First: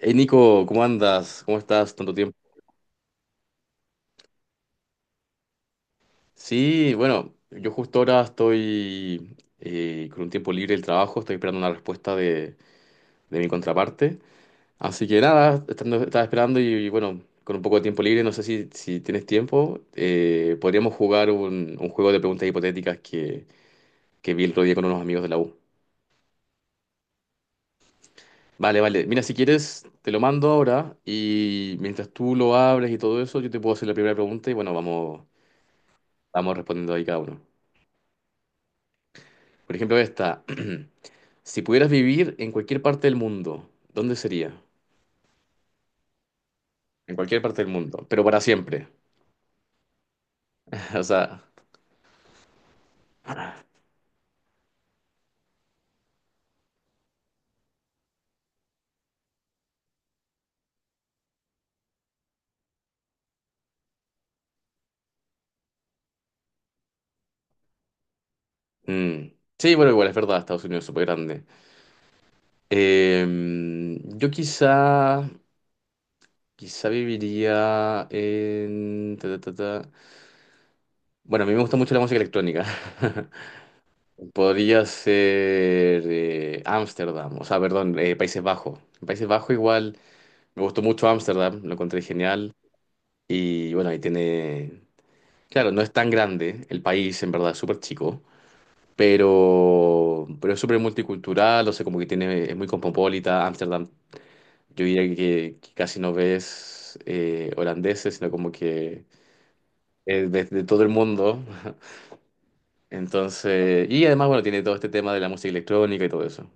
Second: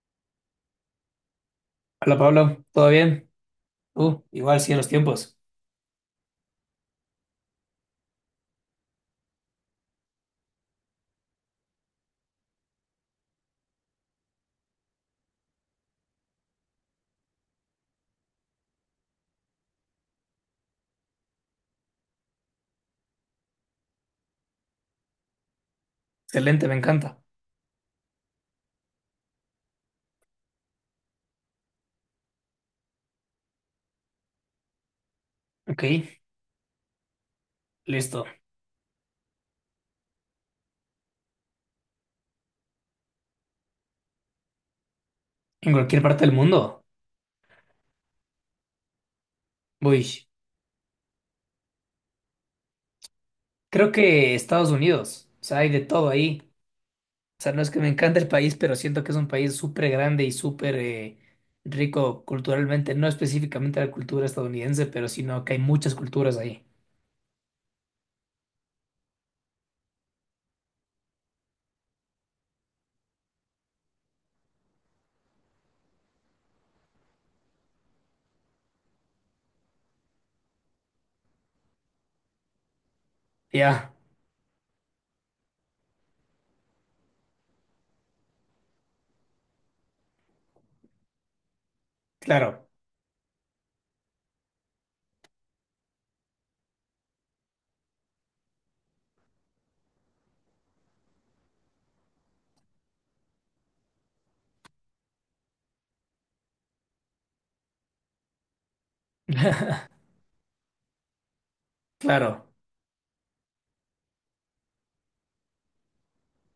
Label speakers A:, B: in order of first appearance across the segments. A: Hey Nico, ¿cómo andas? ¿Cómo estás? Tanto
B: Hola
A: tiempo.
B: Pablo, ¿todo bien? Igual sí en los tiempos.
A: Sí, bueno, yo justo ahora estoy con un tiempo libre del trabajo, estoy esperando una respuesta de mi contraparte. Así que nada, estaba esperando y bueno, con un poco de tiempo libre, no sé si tienes tiempo, podríamos jugar un juego de preguntas hipotéticas que vi el otro día con unos amigos de la U.
B: Excelente, me encanta.
A: Vale, vale. Mira, si quieres, te lo mando ahora y mientras tú lo abres y todo eso, yo te puedo hacer la primera pregunta y bueno, vamos,
B: Ok,
A: vamos respondiendo ahí cada uno.
B: listo.
A: Por ejemplo, esta. Si pudieras vivir en cualquier parte del mundo, ¿dónde sería?
B: En cualquier parte del mundo.
A: En cualquier parte del mundo, pero para siempre.
B: Uy,
A: O sea,
B: creo que Estados Unidos. O sea, hay de todo ahí. O sea, no es que me encante el país, pero siento que es un país súper grande y súper rico culturalmente. No específicamente la cultura estadounidense, pero sino que hay muchas culturas ahí.
A: mm. Sí, bueno, igual es verdad, Estados Unidos es súper grande. Yo quizá viviría en ta, ta, ta, ta. Bueno, a mí me gusta mucho la música electrónica.
B: Ya,
A: Podría ser Ámsterdam, o sea, perdón, Países Bajos. En Países Bajos igual, me gustó mucho Ámsterdam, lo encontré genial.
B: claro,
A: Y bueno, ahí tiene. Claro, no es tan grande el país, en verdad, es súper chico, pero es súper multicultural, o sea, como que tiene, es muy cosmopolita. Ámsterdam, yo diría que casi no ves holandeses, sino como que es de todo el mundo.
B: claro.
A: Entonces, y además, bueno, tiene todo este tema de la música electrónica y todo eso.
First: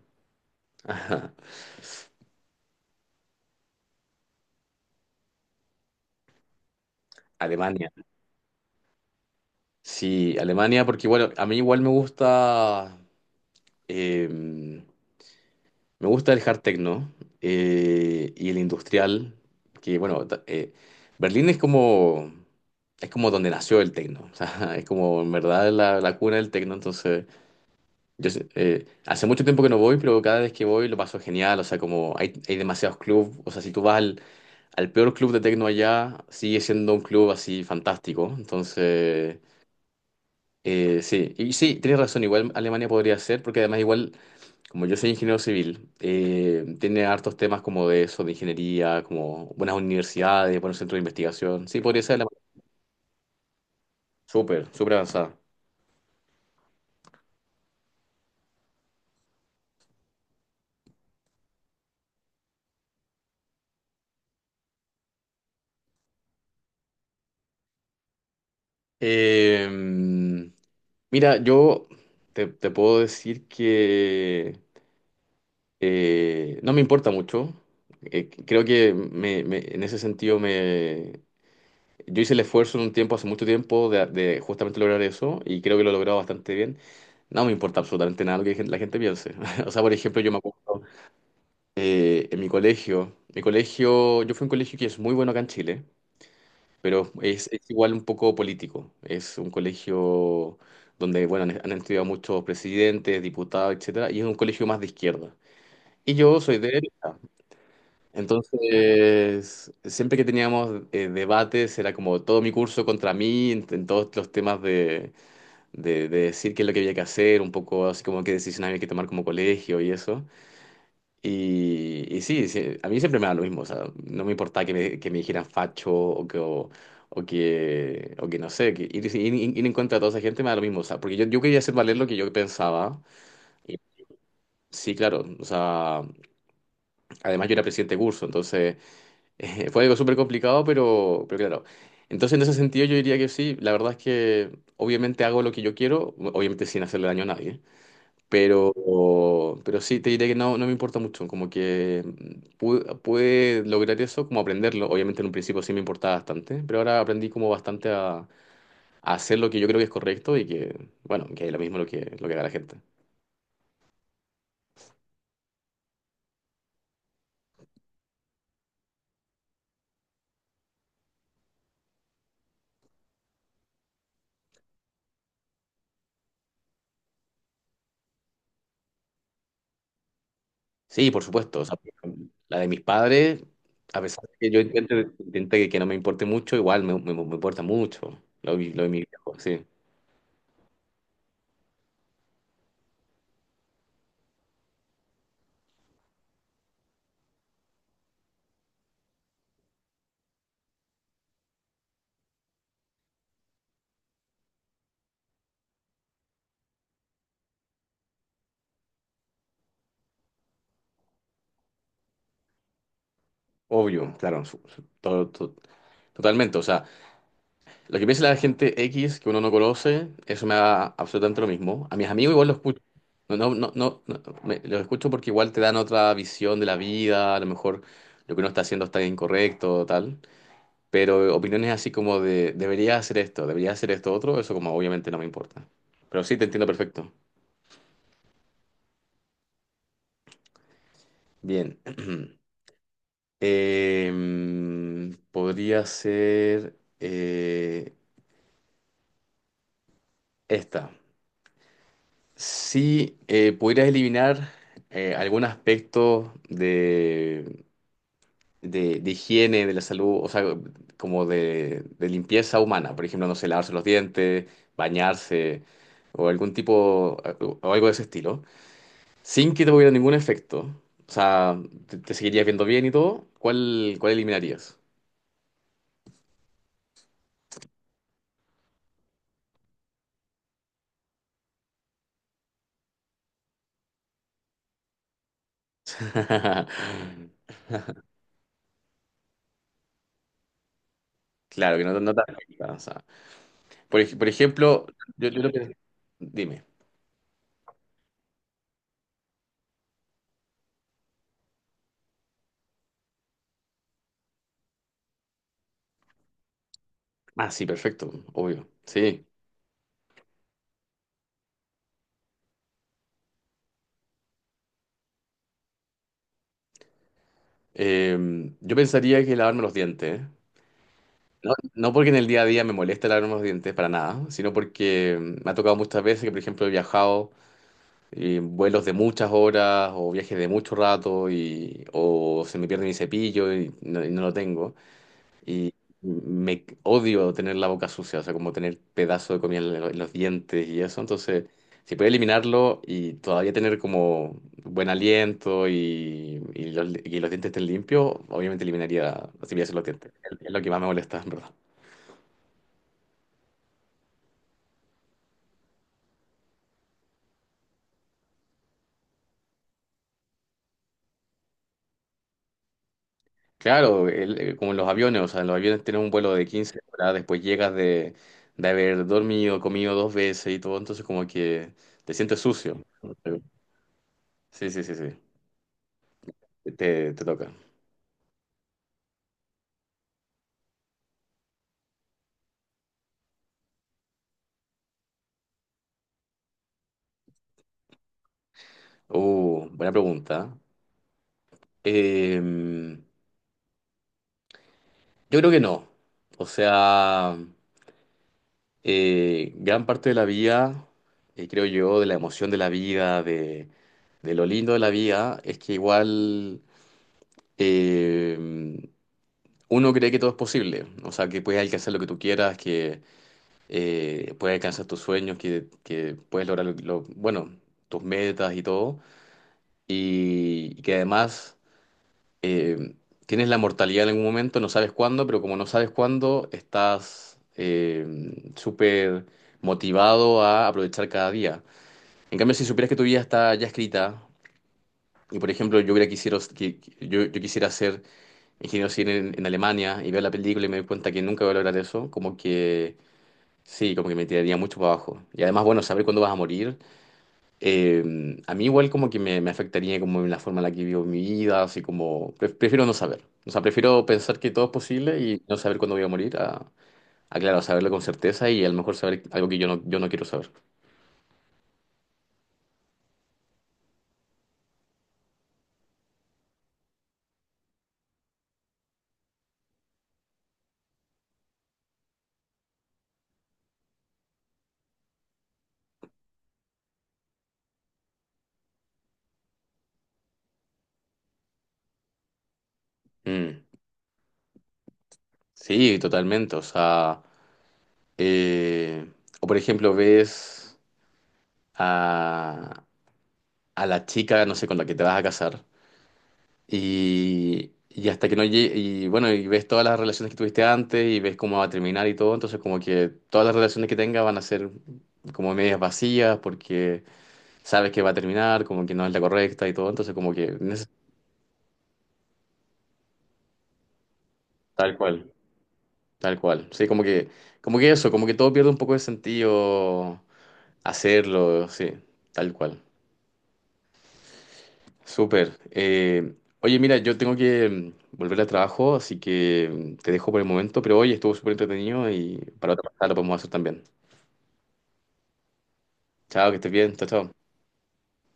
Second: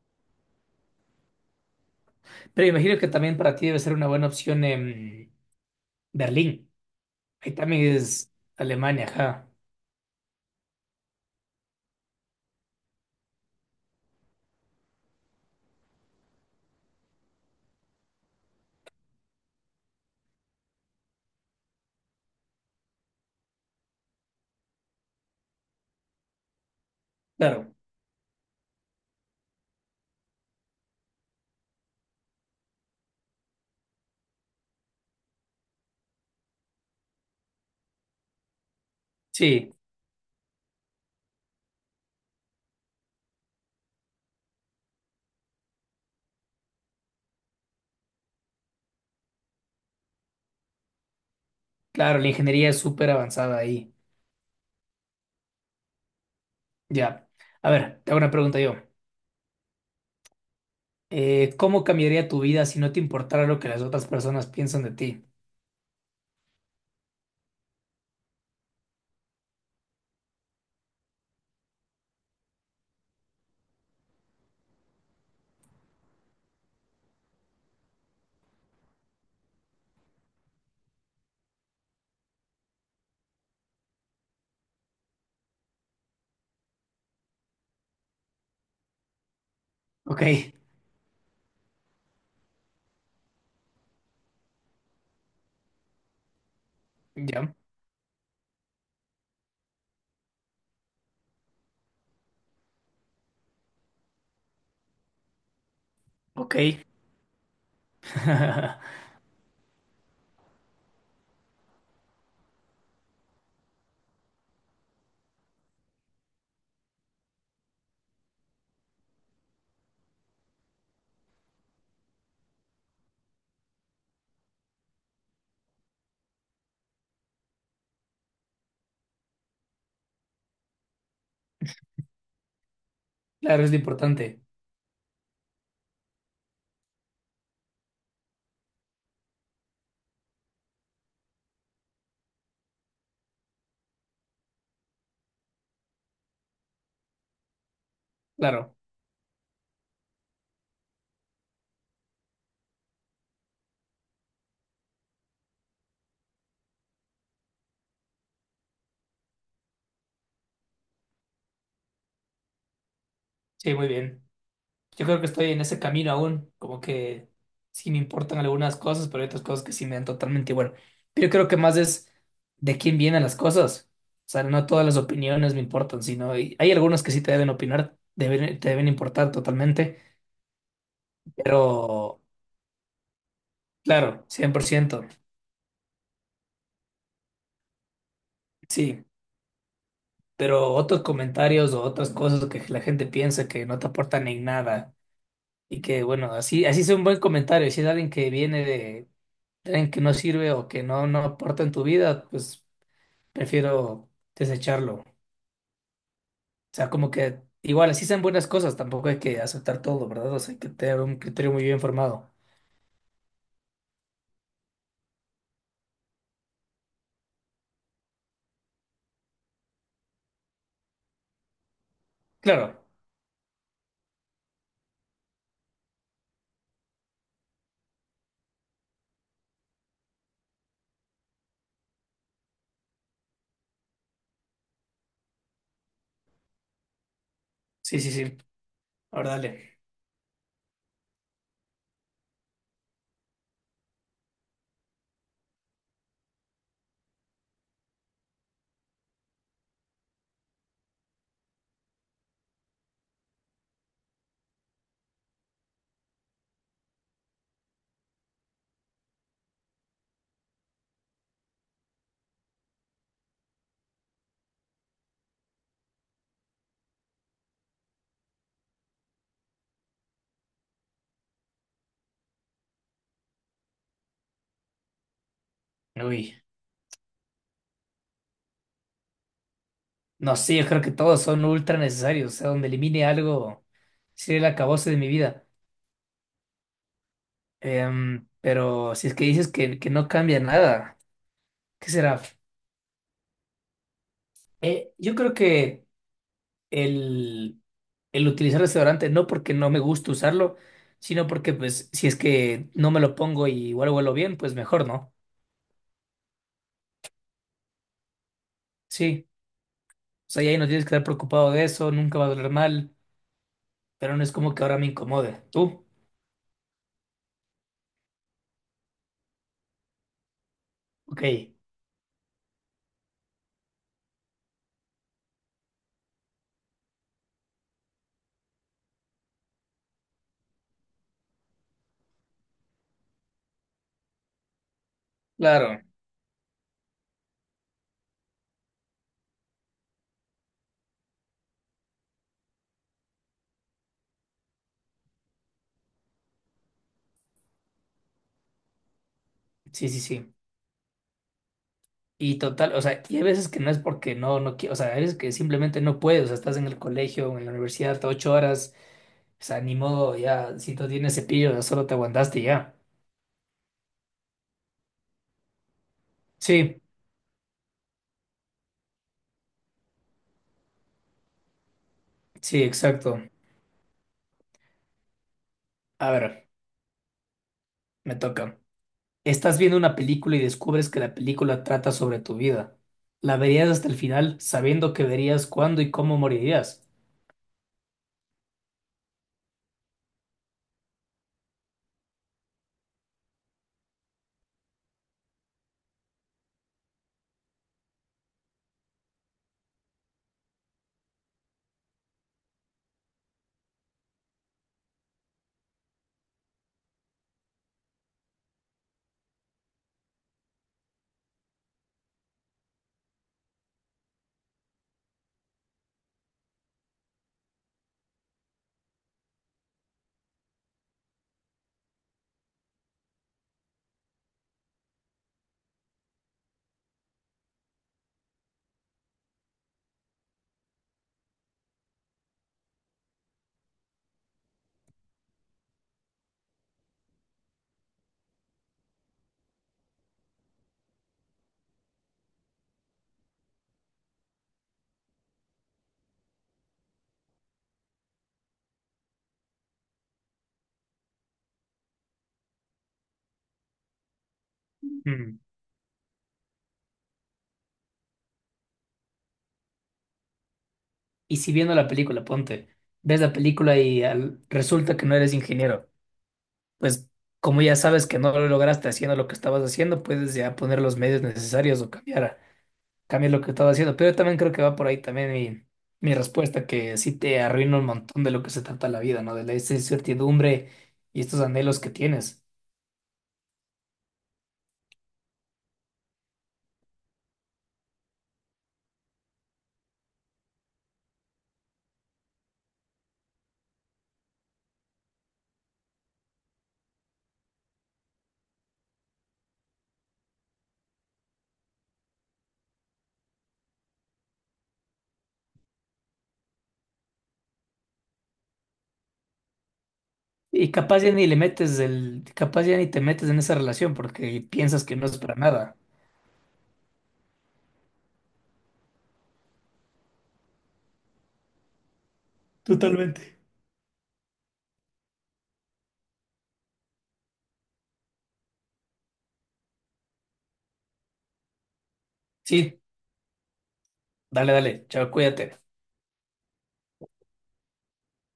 A: Ajá.
B: Pero imagino que también para ti debe ser una buena opción en Berlín. Ahí
A: Alemania,
B: también es Alemania, ajá.
A: sí, Alemania, porque bueno, a mí igual me gusta. em, Me gusta el hard techno y el industrial, que bueno, Berlín es como, donde nació el techno, o sea, es como en verdad la cuna del techno, entonces
B: Claro.
A: hace mucho tiempo que no voy, pero cada vez que voy lo paso genial, o sea, como hay, demasiados clubes, o sea, si tú vas al peor club de techno allá, sigue siendo un club así fantástico, entonces.
B: Sí,
A: Sí y sí, tienes razón, igual Alemania podría ser, porque además igual como yo soy ingeniero civil, tiene hartos temas como de eso, de ingeniería, como buenas universidades, buenos centros de investigación. Sí, podría
B: claro,
A: ser la.
B: la ingeniería es súper avanzada ahí.
A: Súper, súper avanzada.
B: Ya. A ver, te hago una pregunta yo. ¿Cómo cambiaría tu vida si no te importara lo que las otras personas piensan de ti?
A: Eh, mira, yo te puedo decir que no me importa mucho. Creo que en ese sentido me. Yo hice el esfuerzo en un tiempo, hace mucho tiempo, de justamente lograr eso y creo que lo he logrado bastante bien. No me importa absolutamente nada lo que la gente piense. O sea, por ejemplo,
B: Ok,
A: yo me acuerdo. En mi colegio, yo fui a un colegio que es muy bueno acá en Chile, pero es,
B: ya.
A: es igual un poco político. Es un colegio donde, bueno, han estudiado muchos presidentes, diputados, etcétera, y es un colegio más de izquierda. Y yo
B: Ok.
A: soy de derecha. Entonces, siempre que teníamos debates, era como todo mi curso contra mí, en todos los temas de decir qué es lo que había que hacer, un poco así como qué decisiones había que tomar como colegio y eso. Y sí, sí, a mí siempre me da lo mismo, o sea, no me importaba que me, dijeran facho o que no sé, que ir en contra de toda esa gente me da lo mismo, o sea, porque yo quería hacer valer lo que yo pensaba.
B: Claro, es lo
A: Y
B: importante.
A: sí, claro, o sea, además yo era presidente de curso, entonces fue algo súper complicado, pero claro. Entonces en ese sentido yo diría que sí, la verdad es que obviamente hago lo que yo quiero, obviamente sin hacerle daño a nadie. Pero,
B: Claro.
A: pero sí, te diré que no me importa mucho, como que pude, lograr eso, como aprenderlo. Obviamente en un principio sí me importaba bastante, pero ahora aprendí como bastante a hacer lo que yo creo que es correcto y que, bueno, que es lo mismo lo que, haga la gente.
B: Sí, muy bien. Yo creo que estoy en ese camino aún, como que sí me importan algunas cosas, pero hay otras cosas que sí me dan totalmente igual. Pero yo creo que más es de quién vienen las cosas. O sea, no todas las opiniones me importan, sino y hay algunos que sí te deben opinar, te deben importar totalmente,
A: Sí, por supuesto, o sea,
B: pero
A: la de mis padres, a pesar
B: claro,
A: de que
B: cien
A: yo
B: por
A: intente,
B: ciento
A: intente que no me importe mucho, igual me importa mucho lo de mis
B: sí.
A: viejos, sí.
B: Pero otros comentarios o otras cosas que la gente piensa que no te aportan en nada y que, bueno, así, así es un buen comentario, si es alguien que viene de tren que no sirve o que no, no aporta en tu vida, pues prefiero desecharlo. O sea, como que igual, así sean buenas cosas, tampoco hay que aceptar todo, ¿verdad? O sea, hay que tener un criterio muy bien formado.
A: Obvio, claro, todo, totalmente, o sea. Lo que piensa la gente X que uno no conoce, eso me da absolutamente lo mismo. A mis amigos igual los
B: Claro,
A: escucho. No, no, no, no, no, los escucho porque igual te dan otra visión de la vida, a lo mejor lo que uno está haciendo está incorrecto, tal. Pero opiniones así como de debería hacer esto otro, eso como obviamente no me importa. Pero sí, te entiendo perfecto.
B: sí, sí, sí. Ahora dale.
A: Bien. Podría ser esta. Si pudieras eliminar algún aspecto de higiene, de la salud, o sea, como de limpieza humana, por ejemplo, no sé, lavarse los dientes, bañarse, o algún tipo, o algo de ese estilo, sin que te hubiera ningún efecto, o sea, te, seguirías viendo bien y todo, ¿cuál eliminarías?
B: Uy, no, sí, yo creo que todos son ultra necesarios. O sea, donde elimine algo, sería el acabose de mi vida. Pero si es que dices que, no cambia nada,
A: Claro, que
B: ¿qué
A: no
B: será?
A: te afecta, o sea, por ejemplo,
B: Yo
A: yo,
B: creo
A: yo lo que.
B: que
A: Dime.
B: el, el utilizar desodorante, no porque no me gusta usarlo, sino porque pues si es que no me lo pongo y igual huelo bien, pues mejor, ¿no?
A: Ah, sí, perfecto, obvio, sí.
B: Sí, o sea, y ahí no tienes que estar preocupado de eso, nunca va a doler mal, pero no es como que ahora me incomode. ¿Tú?
A: Yo pensaría que lavarme los dientes.
B: Ok,
A: No, no porque en el día a día me moleste lavarme los dientes para nada, sino porque me ha tocado muchas veces que, por ejemplo, he viajado en vuelos de muchas horas o viajes de mucho rato y, o se me pierde mi cepillo y y no lo tengo. Y
B: claro,
A: me odio tener la boca sucia, o sea, como tener pedazo de comida en los dientes y eso. Entonces, si puedo eliminarlo y todavía tener como buen aliento y los dientes estén limpios, obviamente eliminaría, si me hacen los
B: sí, sí,
A: dientes.
B: sí.
A: Es lo que más me molesta, en verdad.
B: Y total, o sea, y hay veces que no es porque no, no quiero, o sea, hay veces que simplemente no puedes, o sea, estás en el colegio, en la universidad, 8 horas, o sea, ni modo, ya, si no tienes cepillo, ya solo te aguantaste y ya.
A: Claro, como en los aviones, o sea, en los aviones tienes un vuelo de 15
B: Sí,
A: horas, después llegas de haber dormido, comido dos veces y todo, entonces como que te sientes
B: sí,
A: sucio.
B: exacto.
A: Sí, sí, sí, sí.
B: A ver.
A: Te toca.
B: Me toca. Estás viendo una película y descubres que la película trata sobre tu vida. La verías hasta el final, sabiendo que verías cuándo y cómo morirías.
A: Buena pregunta. Em, yo creo que no. O sea, gran parte de la vida, creo yo, de la emoción de la vida, de lo lindo de la vida, es que igual em, uno cree que todo es posible. O sea, que puedes alcanzar lo que tú quieras, que puedes alcanzar tus sueños, que puedes lograr, bueno, tus metas y todo. y y que además. Eh, tienes la mortalidad en algún momento, no sabes cuándo, pero como no sabes cuándo, estás súper motivado a aprovechar cada día. En cambio, si supieras que tu vida está ya escrita, y por ejemplo, yo hubiera quisiera, que- yo quisiera ser ingeniero civil en Alemania y ver la película y me doy cuenta que nunca voy a lograr eso, como que sí, como que me tiraría mucho para abajo. Y además, bueno, saber cuándo vas a morir eh, a mí igual como que me, afectaría como en la forma en la que vivo mi vida, así como prefiero no saber. O sea, prefiero pensar que todo es posible
B: Mm.
A: y no saber cuándo voy a morir, a, claro, saberlo con certeza y a lo mejor saber algo que yo no quiero saber.
B: Y si viendo la película, ponte, ves la película y resulta que no eres ingeniero, pues como ya sabes que no lo lograste haciendo lo que estabas haciendo, puedes ya poner los medios necesarios o cambiar, cambiar lo que estabas haciendo. Pero yo también creo que va por ahí también mi respuesta, que sí te arruina un montón de lo que se trata la vida, ¿no? De la esa incertidumbre y estos anhelos que tienes.
A: Mm, sí, totalmente. O sea, eh, o por ejemplo ves a, a la chica, no sé, con la que te vas a casar. Y hasta que no llegue, y bueno, y ves todas las relaciones que tuviste antes y ves cómo va a terminar y todo, entonces como que todas las relaciones que tengas van a ser como medias vacías porque sabes que va a terminar, como que no es la correcta y todo, entonces como que
B: Y capaz ya ni le metes el, capaz ya ni te metes en esa relación porque piensas
A: tal
B: que no es
A: cual,
B: para nada.
A: tal cual. Sí, como que eso, como que todo pierde un poco de sentido hacerlo, sí, tal cual.
B: Totalmente.
A: Súper. Oye, mira, yo tengo que volver al trabajo, así que te dejo por el momento, pero hoy estuvo súper entretenido y para
B: Sí,
A: otra pasada lo podemos hacer también.
B: dale, dale, chao, cuídate.
A: Chao, que estés bien. Chao, chao.